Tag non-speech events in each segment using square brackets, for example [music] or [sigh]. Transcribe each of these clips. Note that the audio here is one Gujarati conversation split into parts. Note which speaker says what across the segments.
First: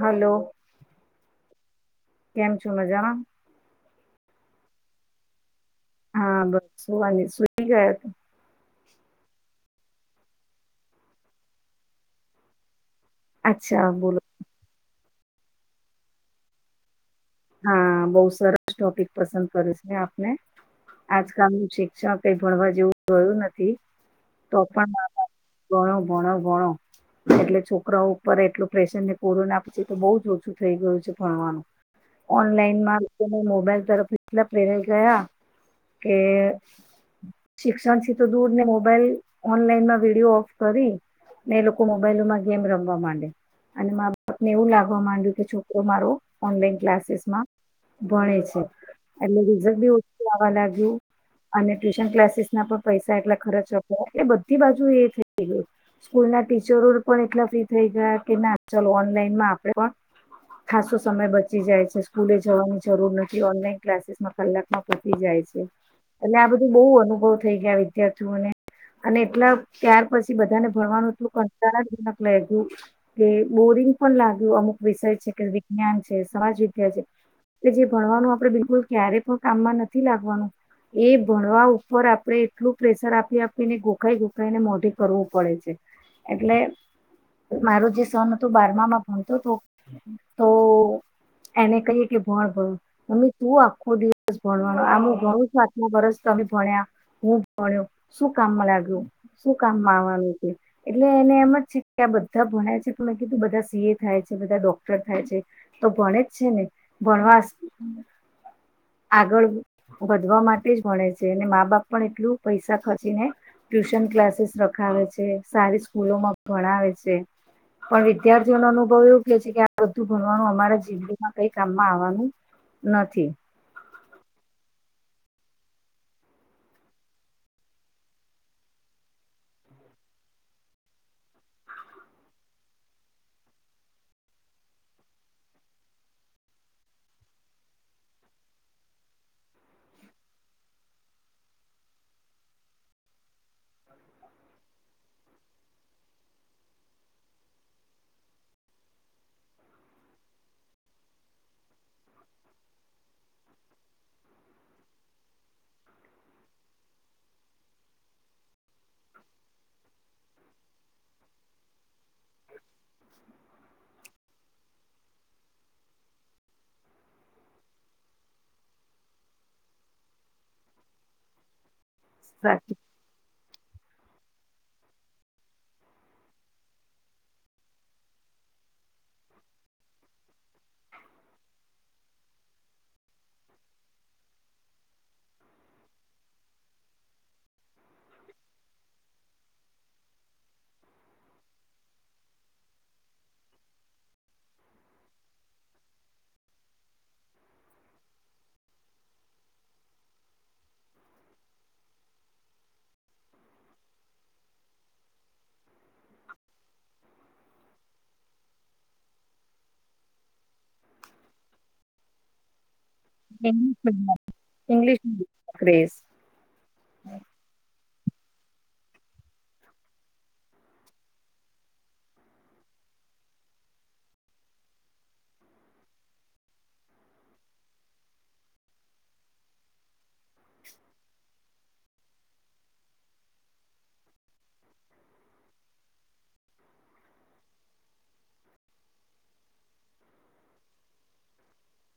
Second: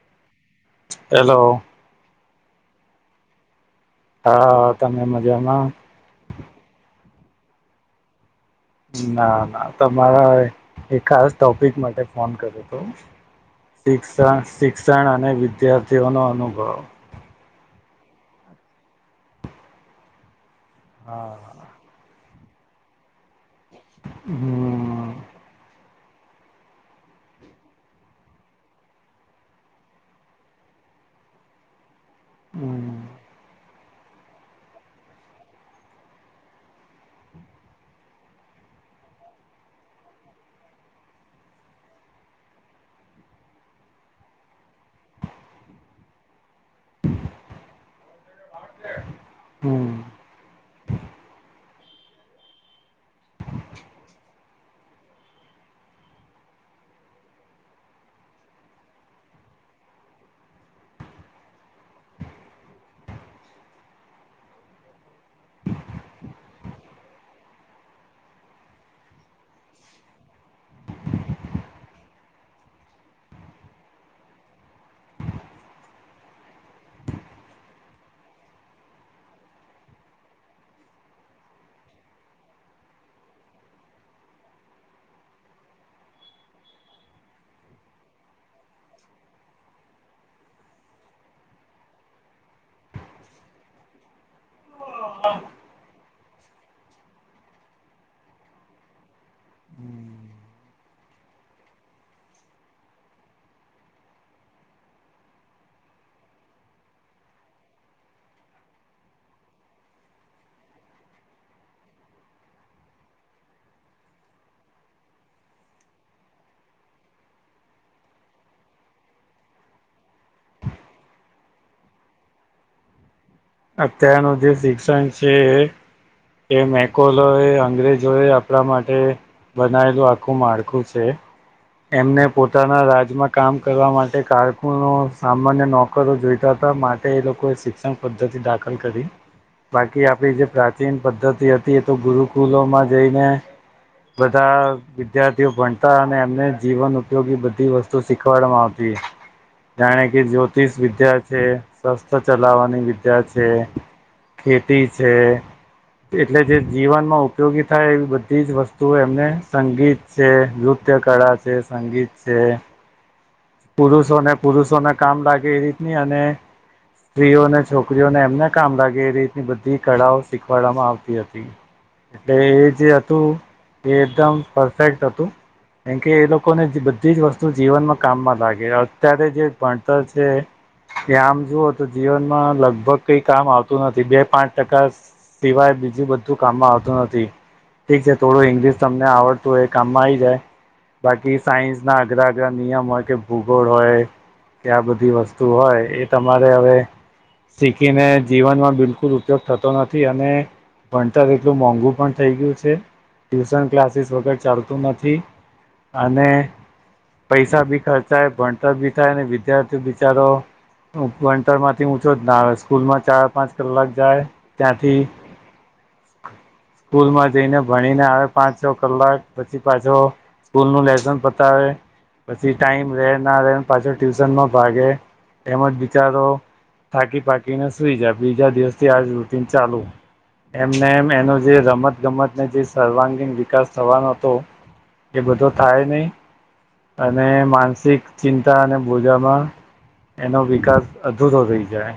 Speaker 1: હાલો
Speaker 2: હેલો
Speaker 1: કેમ છું મજામાં
Speaker 2: હા તમે મજામાં
Speaker 1: હા બસ સુવાની સુઈ ગયા તમે
Speaker 2: ના ના તમારા એક ખાસ ટોપિક માટે ફોન કર્યો હતો
Speaker 1: અચ્છા બોલો
Speaker 2: શિક્ષણ શિક્ષણ અને વિદ્યાર્થીઓનોો અનુભવ
Speaker 1: હા બહુ સરસ ટોપિક પસંદ કરિયો છે આપને
Speaker 2: હા
Speaker 1: આજકાલ નુ શિક્ષક કઈ ભણવા જેવું રહયું નથી તો પણ
Speaker 2: હમ
Speaker 1: બાપ ઘણો ભણો ભણો એટલે છોકરાઓ ઉપર એટલું પ્રેશર ને કોરોના પછી તો બઉુ જ ઓછું થઈ ગયું છે ભણવા નું ઓનલાઈન
Speaker 2: હમ
Speaker 1: માં લોકો મોબાઈલ તરફટલા પ્રેર ગયા કે શિક્ષણ થી તો દૂર ને મોબાઈલ ઓનલાઈનમાં વિડીયો ઓફ કરી ને એ લોકો મોબાઈલોમાં ગેમ રમવા માંડે અને મા બાપ ને એવું લાગવા માંડ્યું કે છોકરો મારો ઓનલાઈન ક્લાસીસ માં ભણે છે એટલે રીઝક
Speaker 2: હમ
Speaker 1: બી ઓછું આવવા લાગ્યું અને ટ્યુશન કલાસીસ ના પણ પૈસા એટલા ખર્ચ આપો એટલે બધા થી બાજુ એ થઈ ગયુ સ્કૂલ ના ટીચરો પણ એટલા ફ્રી થઈ ગયા કે ના ચાલ ઓનલાઈન આપને પણ ખાસો સમય બચ પચી જાય છે સ્કૂલે જવાની જરૂર નથી ઓનલાઈન ક્લાસીસમાં કલાકમાં પતી જાય છે એટલે આ બધું બહુ અનુભવ થઈ ગયા વિદ્યાર્થીઓને અને એટલા ત્યાર પછી બધાને ભણવાનું એટલું કંટારજનક લાગ્યું કે બોરિંગ એવુ પણ લાગ્યું અમુક વિષય છે કે વિજ્ઞાન છે સમાજ વિદ્યા છે કે જે ભણવાનું આપડે બિલકુલ ક્યારેય પણ કામમાં નથી લાગવાનું એ ભણવા ઉપર આપડણે એટલું પ્રેશર આપી આપીને ગોખાઈ ગોખાઈને મોઢે કરવું પડે છે એટલે મારો જે સન હતોું બારમામાં ભણતો હતો તો એને કહીએ કે ભણ ભણો મમ્મી તું આખો દિવસ ભણવાનો આમું ઘણોથમ બર તમે ભણ્યા હું ભણ્યો શું કામમાં લાગ્યું શું કામમાં આવવાનું હત એટલે એને એમ જ છે કે આ બધા ભણાય છે પણ મેં કીધું બધા સીએ થાય છે બધા ડોક્ટર થાય છે તો ભણે જ છે ને ભણવા આગળ વધવા માટે જ ભણે છે અને મા બાપ પણ એટલું પૈસા ખર્ચીને ટ્યુશન ક્લાસીસ રખાય આવે છે સારી સ્કૂલો માં ભણાવે છે પણ વિદ્યાર્થીઓો અનુભવ એવું કે છે કે આ બધું ભણવાનું અરા જીંદગીમાં કઈ કામમાં આવવાનું નથી
Speaker 2: અત્યારનું જે શિક્ષણ છે એ મેકોલય અંગ્રેજો એ આપણા માટે બનાયેલું આખું માળખું છે એમને પોતાના રાજમાં કામ કરવા માટે કારકુનો સામાન્ય નોકરો જોઈતા માટે એ લોકોએ શિક્ષણ પદ્ધતિ દાખલ કરી બાકી આપડી જે પ્રાચીન પદ્ધતિ હતી એ તો ગુરુકુલોમાં જઈને બધા વિદ્યાર્થીઓ ભણતા અને એમને જીવન ઉપયોગી બધી વસ્તુ શીખવાડવામાં આવતી જાણે કે જ્યોતિષ વિદ્યા છે સસ્થ ચલાવાની વિદ્યા છે ખેતી છે એટલે જે જીવનમાં ઉપયોગી થાય એવી બધી જ વસ્તુઓ એમને સંગીત છે નૃત્ય કળા છે સંગીત છે પુરુષોને પુરુષોને કામ લાગે એ રીતની અને સ્ત્રીઓને છોકરીઓને એમને કામ લાગે એ રીતની બધી કળાઓ શીખવાડવામાં આવતી હતી એટલે એ જે હતું એ એકદમ પરફેક્ટ હતું કેમકે એ લોકોને બધી જ વસ્તુ જીવનમાં કામમાં લાગે અત્યારે જે ભણતર છે. આમ જુઓ તો જીવન માં લગભગ કઈ કામ આવતું નથી બે પાંચ ટકા સિવાય બીજું બધું કામમાં આવતું નથી ઠીક છે, થોડું ઇંગ્લિશ તમને આવડતું એ કામમાં આવી જાય બાકી સાયન્સ ના અઘરા અઘરા નિયમ હોય કે ભૂગોળ હોય કે આ બધી વસ્તુ હોય એ તમારે હવે શીખીને જીવનમાં બિલકુલ ઉપયોગ થતો નથી અને ભણતર એટલું મોંઘુ પણ થઈ ગયું છે, ટ્યુશન ક્લાસીસ વગર ચાલતું નથી અને પૈસા ભી ખર્ચ થાય ભણતર બી થાયને વિદ્યાર્થી બિચારો ભણતર માંથી ઊંચો જ ના આવે સ્કૂલ માં ચાર પાંચ કલાક જાય ત્યાંથી
Speaker 1: ઇંગ્લિશ ક્રેઝ
Speaker 2: સ્કૂલ માં જઈને ભણી મહિને આવે પાંચ છ કલાક પછી પાછો સ્કૂલ નું લેસન પતાવે પછી ટાઈમ રે ના રે પાછો ટ્યુશનમાં ભાગે એમજ બિચારો થાકી પાકીને સુઈ જાય બીજા દિવસથી આજ રૂટીન ચાલુ. એમને એમ એનો જે રમત ગમતને જે સર્વાંગીણ વિકાસ થવાનો હતો એ બધો થાય નહી અને માનસ સિક ચિંતા અને બોજામાં એનો વિકાસ અધૂરો રહી જાય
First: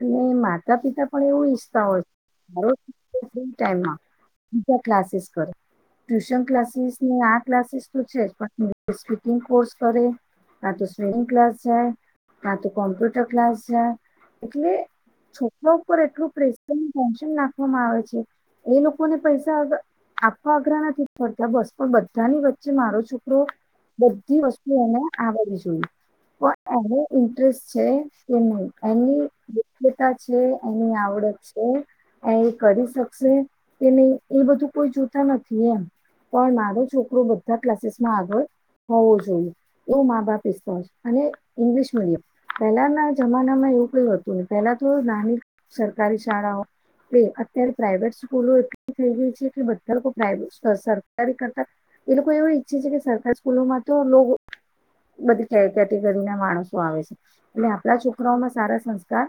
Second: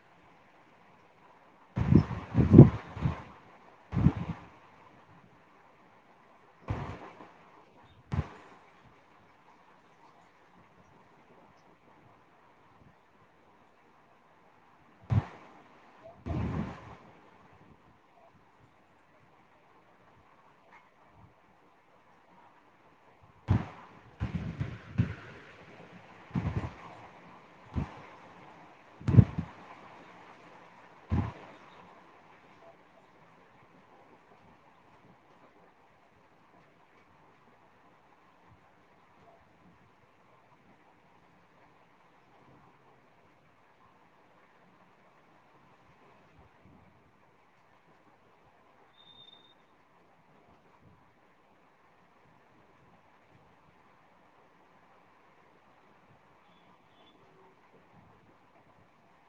Speaker 1: અને માતા પિતા પણ એવું ઈચ્છતા હોય [unintelligible] ટમ ક્લાસીસ કર ટ્યુશન ક્લાસીસ ની આ ક્લાસીસ તો છે જ પણ સ્પીકિંગ કોર્સ કરે ના તો સ્વિમિંગ ક્લાસ જાય ના તો કોમ્પ્યુટર ક્લાસ જાય એટલે છોકરા ઉપર એટલું પ્રસર ટેન્શન નાખવામાં આવે છે એ લોકોને પૈસાગ આપવા અઘ્રા નથી ફરતા બસ પણ બધાની વચ્ચે મારો છોકરો બધી વસ્તુ એને આવડવી જોઈ પણ એનો ઇન્ટરેસ્ટ છે કે નહી એની તા છે એની આવડત છે. એ એ કરી શકશે કે નહી એ બધું કોઈ જોતા નથી એમ. પણ મારો છોકરો બધા ક્લાસીસ માં આગળ હોવું જોઈએ એવું મા બાપ ઈચ્છા હોય છે, અને ઇંગ્લિશ મીડિયમ પહેલાના જમાનામાં [unintelligible] કયું હતુંને પેલા તો નાની સરકારી શાળાઓ. અત્યારે પ્રાઈવેટ સ્કૂલો એટલી થઈ ગય છે કે બધા લોકો પ્રાઇવેટ અ સરકારી કરતા એ લોકો એવું ઈચ્છે છે કે સરકારી સ્કૂલોમાં તો લોકો બધી કેટેગરી ના માણસો આવે છે, એટલે આપણા છોકરાઓમાં સારા સંસ્ કાર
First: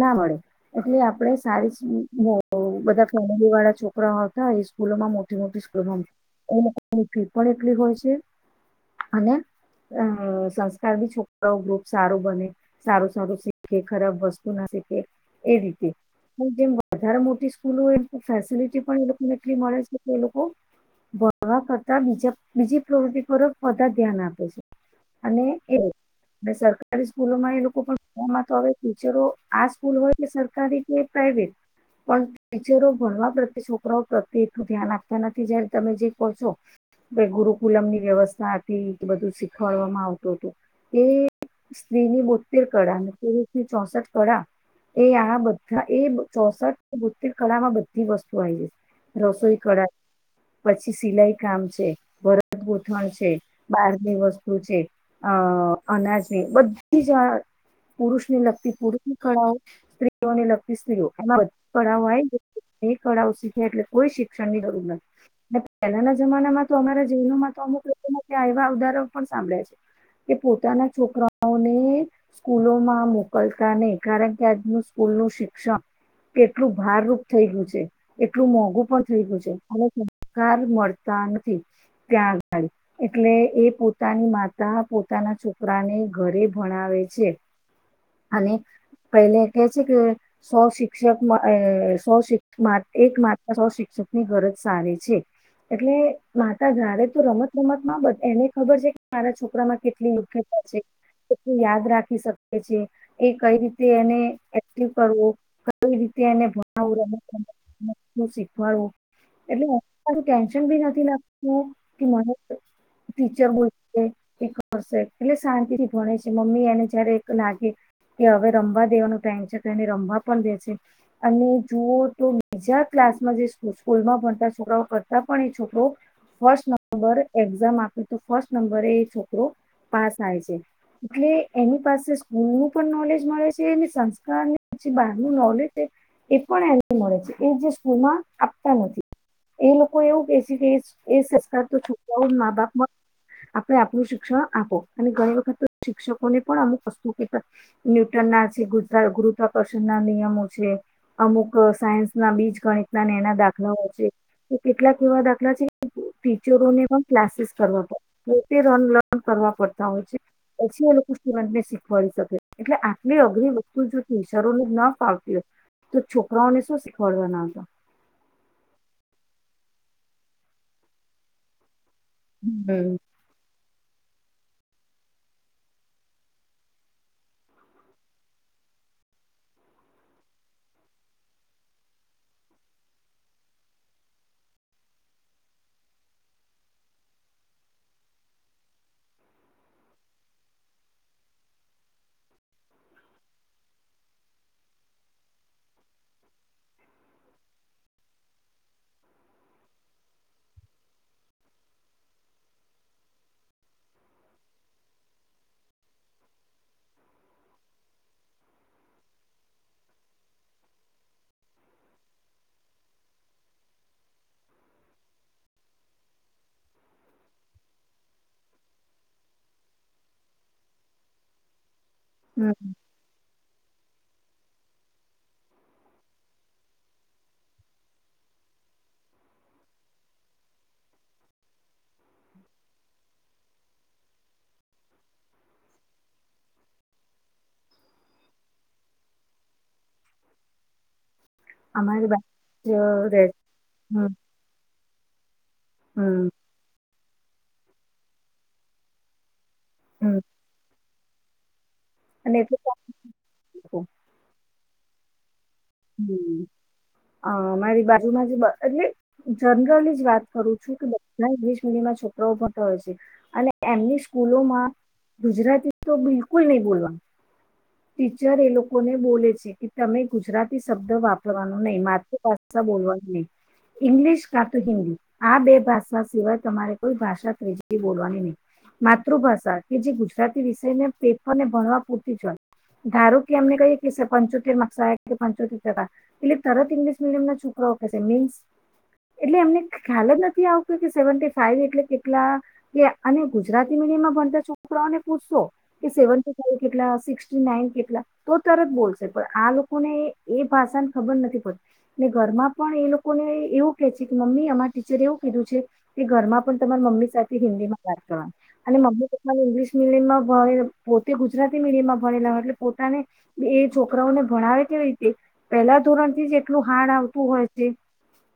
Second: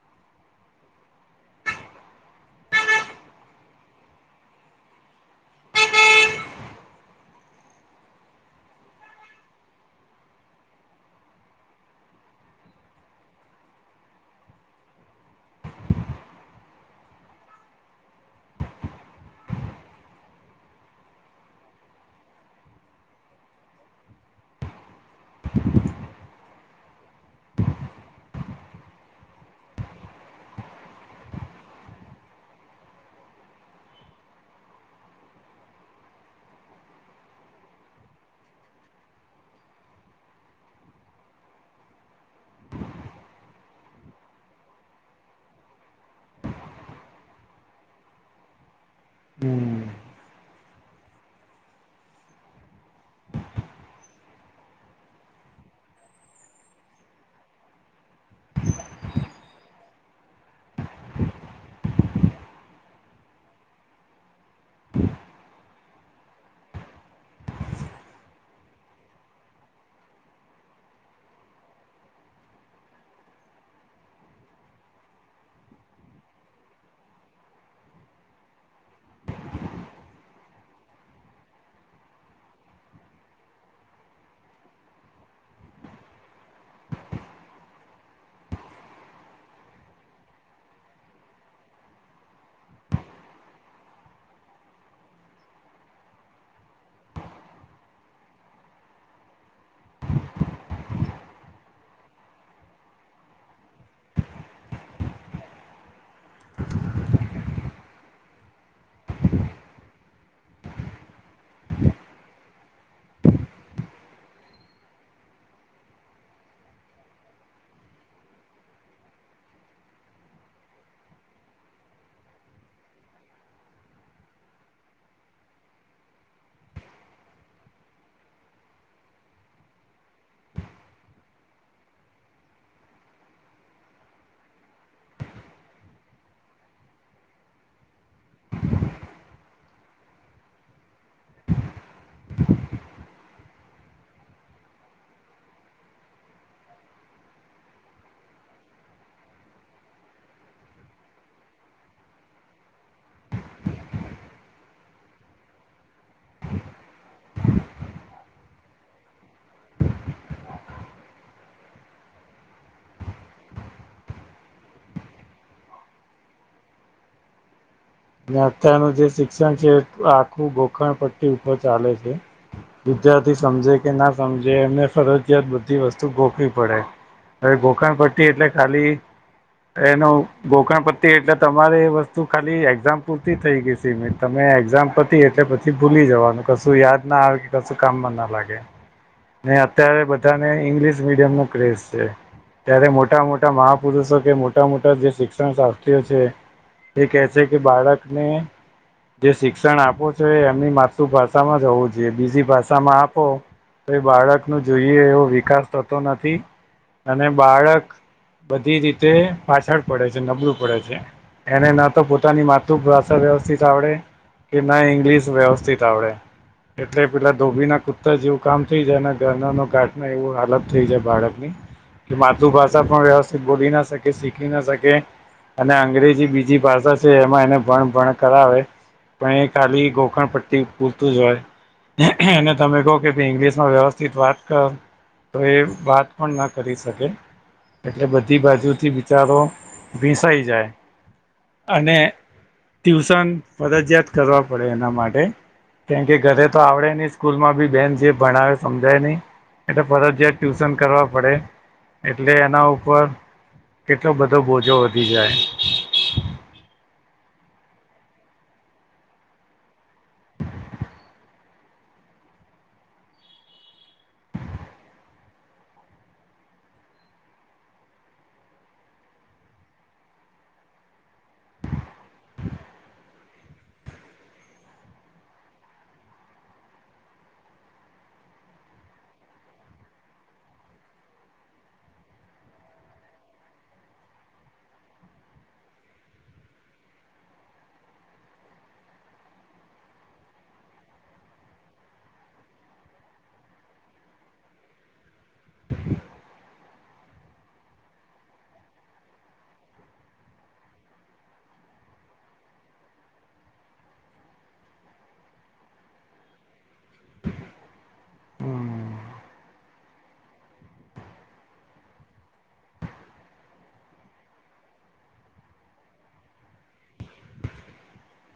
Speaker 1: ના મળે એટલે આપડે સારી [unintelligible] બધા ફેમિલી વાળા છોકરા આવતા એ સ્કૂલોમાં મોટી મોટી સ્કૂલોમાં એની ફી પણ એટલી હોય છે અને અ સંસ્કાર બી છોકરાઓ ગ્રુપ સારું બને સારું સારું શીખે ખરાબ વસ્તુ ના શીખે એ રીતે જેમ વધારે મોટી સ્કૂલો હોય ફેસલટી પણ એ લોકોનેટલી મળે છે કે એ લોકો ભણવા કરતા બીજા બીજી પ્રવૃતિ પર બધા ધ્યાન આપે છે. અને એ સરકારી સ્કૂલોમાં એ લોકો પણ ફમાં તો આવે ટીચરો આ સ્કૂલ હોય કે સરકારી કે પ્રાઈવેટ પણ ટીચરો ભણવા પ્રત્યે છોકરાઓ પ્રત્યે એટલું ધ્યાન આપતા નથી જયારે તમે જે કહો છો‌. ભ ગુરુકુલમ ની વ્યવસ્થા હતી બધું શીખવાડવામાં આવતું હતું એ સ્ત્રી ની બોતેર કળા અને પુરુષ ની ચોસઠ કળા એ આ બધા એ ચોસઠ બોતેર કળામાં બધી વસ્તુ આવી જાય રસોઈ
Speaker 2: હમ
Speaker 1: કડા પછી સિલાઈ કામ છે ભરદ ગોથણ છે બહારની વસ્તુ છે અ અનાજની બધી જ પુરુષ ને લગતી પુરુષ ની કળાઓ સ્ત્રીઓને લગતી સ્ત્રીઓ એ બધી કળાઓ કળાઓ. ી એટલે કોઈ શિક્ષણ જરૂર નથી. પહેલાના જમાનામાં તો અમારા જીવનોમાં તો અમુક લોકોના ત્યાં એવા અવધારા પણ સાંભળ્યા છે એ પોતાના છોકરાઓને સ્કૂલો માં મો મોકલતા નહી કારણ કે આજનું સ્કૂલ નું શિક્ષણ કે એટલું ભારરૂૂપ થઈ ગયું છે એટલું મોંઘું પણ થઈ ગયું છે અને સરકાર મળતા [inaudible] ત્યાંગાડી એટલે એ પોતાની માતા પોતાના છોકરાને ઘરે ભણાવે હો છે.
Speaker 2: [inaudible]
Speaker 1: અને પેલે કે છે કે સો શિક્ષક સો એક માત્ર સો શિક્ષક ક ની ગરજ સારી છે. એટલે માતા જારે તો રમત રમતમાં બ એને ખબર છે મારા છોકરામાં કેટલી યુખ્ય તોટું યાદ રાખી શકીએ છે. એ કઈ રીતે એને એક્ટિવ કરવો કઈ રીતે એને ભણ શીખવાડવું એટલે ટેન્શન બી નથી લાગતુંું મને ટીચર બોલ એ કરશે એટલે શાંતિથી ભણે છે મમ્મી એને જયારે એક લાગે કે હવે રમવા દેવાનો ટાઈમ છે કેને રમવા પણ દે છે અને જુઓ તો બીજા ક્લાસમાં જે સ્કૂલમાં ભણતા છોકરાઓ કરતા પણ એ છોકરો. ફર્સ્ટ નંબર એક્ઝામ આપી તો ફર્સ્ટ નંબરે એ છોકરો. પાસ આવેાય છે એટલે એની પાસે સ્કૂલ નું નોલેજ મળે છે એ સંસ્કારની જે બહાર નું નોલેજ છે એ પણ એને મળે છે એ જે આપતા નથી. એ લોકો એવું કે છે કે એ સંસ્કાર તો છોકરાઓ મા બાપ માં આપણે આપણું શિક્ષણ આપો અને ઘણી વખત શિક્ષકોને પણ અમુક વસ્તુ કે ન્યૂટન ના છે ગુરા ગુરુત્કર્ષણ ના નિયમો છે અમુક સાયન્સ ના બી ગણિતનાને એના દાખલાઓ છે તો કેટલાક એવા દાખલા છે ટીચરોને પણ ક્લાસીસ કરવા પડ પોતે રન લર્ન કરવા પડતા હોય છે પછી એ લોકો સ્ટુડન્ટ ને શીખવાી શકે એટલે આટલી અઘરી વસ્તુ જોતી શરૂને ન ફાવતી હો તો છોકરાઓને શું શીખવાડવાના છે
Speaker 2: અત્યારનું જે શિક્ષણ છે આખું ગોખણ પટ્ટી ચાલે છે
Speaker 1: હમ
Speaker 2: વિદ્યાર્થી સમજે કે ના સમજે એમને ફરજયાત બધી વસ્તુ ગોખવી પડે હવે ગોકણ પટ્ટી એટલે ખાલી એનું ગોકણપતિ એટલે તમારે એ વસ્તુ ખાલી એક્ઝામ પૂરતી થઈ ગઈ સી મે તમે એક્ઝામ પતી એટલે પછી ભૂલી જવાનું કશું યાદ ના આવે કે કશું ના અત્યારે બધાને ઇંગ્લશ મીડિયમ ન ક્રેઝ છે ત્યારે મોટા મોટા મહાપુરુષો કે મોટા મોટા જે શિક્ષણ શાસ્ત્રીઓ છે એક એસે કે બાળકને જે શિક્ષણ આપો છો એમની માતૃભાષામાં જ હોવું જોઈએ બીજી ભાષામાં આપો તો બાળક ન જોઈએ એવો વિકાસ થતો નથી અને બાળક બધી રીતે પાછળ પડે છે નબળું પડે છે એને ના તો પો પોતાની માતૃભાષા વ્યવસ્થિત આવડે કે ના ઇંગ્લિશ વ્યવસ્થિત આવડે એટલે પેલા ધોબી ના કુતા જેવું કામ થઈ જાય અને ગરના ન ઘાટ ન એવું હાલત થઈ જાય બાળક ની હ [inaudible] કે
Speaker 1: હમ
Speaker 2: માતૃભાષા પણ વ્યવસ્થિત બોલી ના શકે શીખી ના શકે અને અંગ્રેજી બીજી ભાષા એમાં એને ભણ ભણ કરાવે પણ એ ખાલી ગોખણ પટ્ટી પૂલતું જ હોય અને તમે કહો કે ભે ઇંગ્લિશમાં વ્યવસ્થિત વાત ક તો એ વાત પણ ના કરી શકે એટલે બધી બાજુથી બિચારો ભીસાઈ જાય અને
Speaker 1: અમારી બા જ રે
Speaker 2: ટ્યુશન
Speaker 1: હમ
Speaker 2: ફરજિયાત કરવા પડે એના માટે કેમ કે
Speaker 1: હમ
Speaker 2: ઘરે તો આવડે ની સ્કૂલ માં બી બેન જે ભણાવે સમજાય નહી એટલે
Speaker 1: હમ
Speaker 2: ફરજયાત ટ્યુશન કરવા પડે એટલે એના ઉપર કેટલો બધો બોજો વધી જાય
Speaker 1: હમ. અ મારી બાજુમાં જે એટલે જનરલી જ વાત કરું છું કે બધા ઇંગ્લિશ મીડિયમ છોકરાઓ ભણતા હોય છે, અને એમની સ્કૂલોમાં ગુજરાતીતો બિલકુલ નહી બોલવા ટીચર એ લોકોને બોલે છે, કે તમે ગુજરાત શબ્દ વાપરવાનું નહી માતૃભાષા બોલવાની નહી ઈંગ્લિશ કા તો હિન્દી આ બે ભાષા સિવાય તમારે કોઈ ભાષા ત્રીજી બોલવાની ની માતૃભાષા કે જે ગુજરાતી વિષયને પેપર ને ભણવા પૂરતી જ હોય ધારો કે એમને કહી કે સરપંચો કે નકસાય પાંચોટેર ટકા એટલે તરત ઇંગ્લિશ મીડિયમના છોકરાઓ કેશે મીન્સ એટલે એમને ખ્યાલ જ નથી આવત કે સેવીનટી ફાઈવ એટલે કેટલા કે અને ગુજરાતી મી ડયમમા ભણતા છોકરાઓને પૂછશો કે સેવેનટી ફાઈ કેટલા સીકસટી નાઈન કેટલા તો તરત બો લસે પણ આ લોકોને એ ભાષાને ખબર નથી પડતી ને ઘરમાં પણ એ લોકોને એવું કે છે, કે મમ્મી અમાર ટીચર એવું કીધું છે, કે ઘરમાં પણ તમારે મમ્મી સાથે હિન્દીમાં વાત કરવા
Speaker 2: હમ
Speaker 1: અને મમ્મી તમા ઇંગ્શ મીલીમમા [unintelligible] પોતે ગુજરાતી મીડિયમમાં ભણેલા હોય એટલે પોતાને એ છોકરાઓને ભણાવે કેવી રી તે પેલા ધોરણથી જ એટલું હાર્ડ આવતું હોય છે.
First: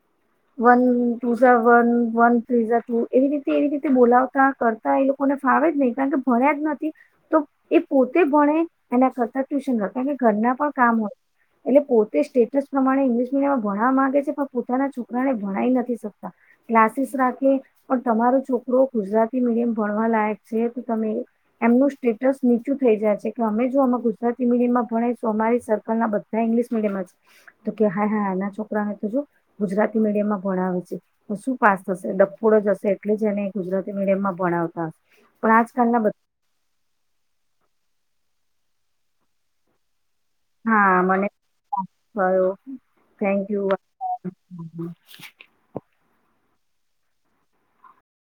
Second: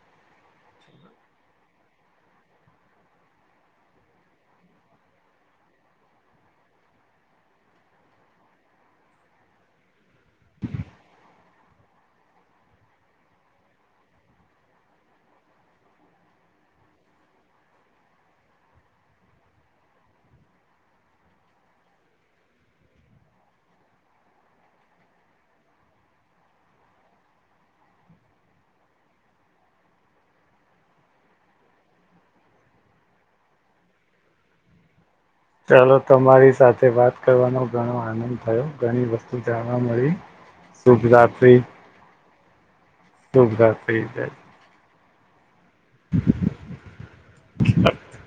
Speaker 2: હ [inaudible]
Speaker 1: વન ટુ ઝ વન વન થ્રી ઝ ટુ એવી રીતે એવી રીતે બોલાવતા કરતા એ લોકોને ફા વે જ નય કારણ કે ભણ્યા જ નથી તો એ પોતે ભણે એના કરતા ટ્યુશન ર કે ઘરના પણ કામ હોય એટલે પોતે સ્ટેટસ પ્રમાણે ઇંગ્લિશ મીડયમમાં ભણવા માંગે છે, પણ પોતાના છોકરાને ભણાય નથી શકતા ક્લાસીસ રાખે પણ તમારો છોકરો ગુજરાતી મીડિયમ ભણવા લાયક છે, તો તમે એમનું સ્ટેટસ નીચું થઈ જાય છે, કે અમે જો અ ગુજરાતી મીડિયમાં ભણે સોમારી સર્કલના બ ધા ઇંગ્લિશ મીડિયમમાં છે, તો કે હાય હાય એના છોકરાને તો જો ગુજરાતી મીડિયમમાં ભણાવે છે. તો શું પાસ થશે ડફોડો જ હશે એટલે જ એને ગુજરાતી મીડિયમમાં ભણાવતા હશે પણ
Speaker 2: ચાલો
Speaker 1: આજકાલના બધા
Speaker 2: તમારી સાથે વાત કરવાનો ઘણો આનંદ થયો ઘણી વસ્તુ જાણવા મળી
Speaker 1: હા
Speaker 2: શુભ
Speaker 1: મને
Speaker 2: રાત્રિ
Speaker 1: [unintelligible] થેન્ક
Speaker 2: શુભ
Speaker 1: યુ
Speaker 2: રાત્રિ જય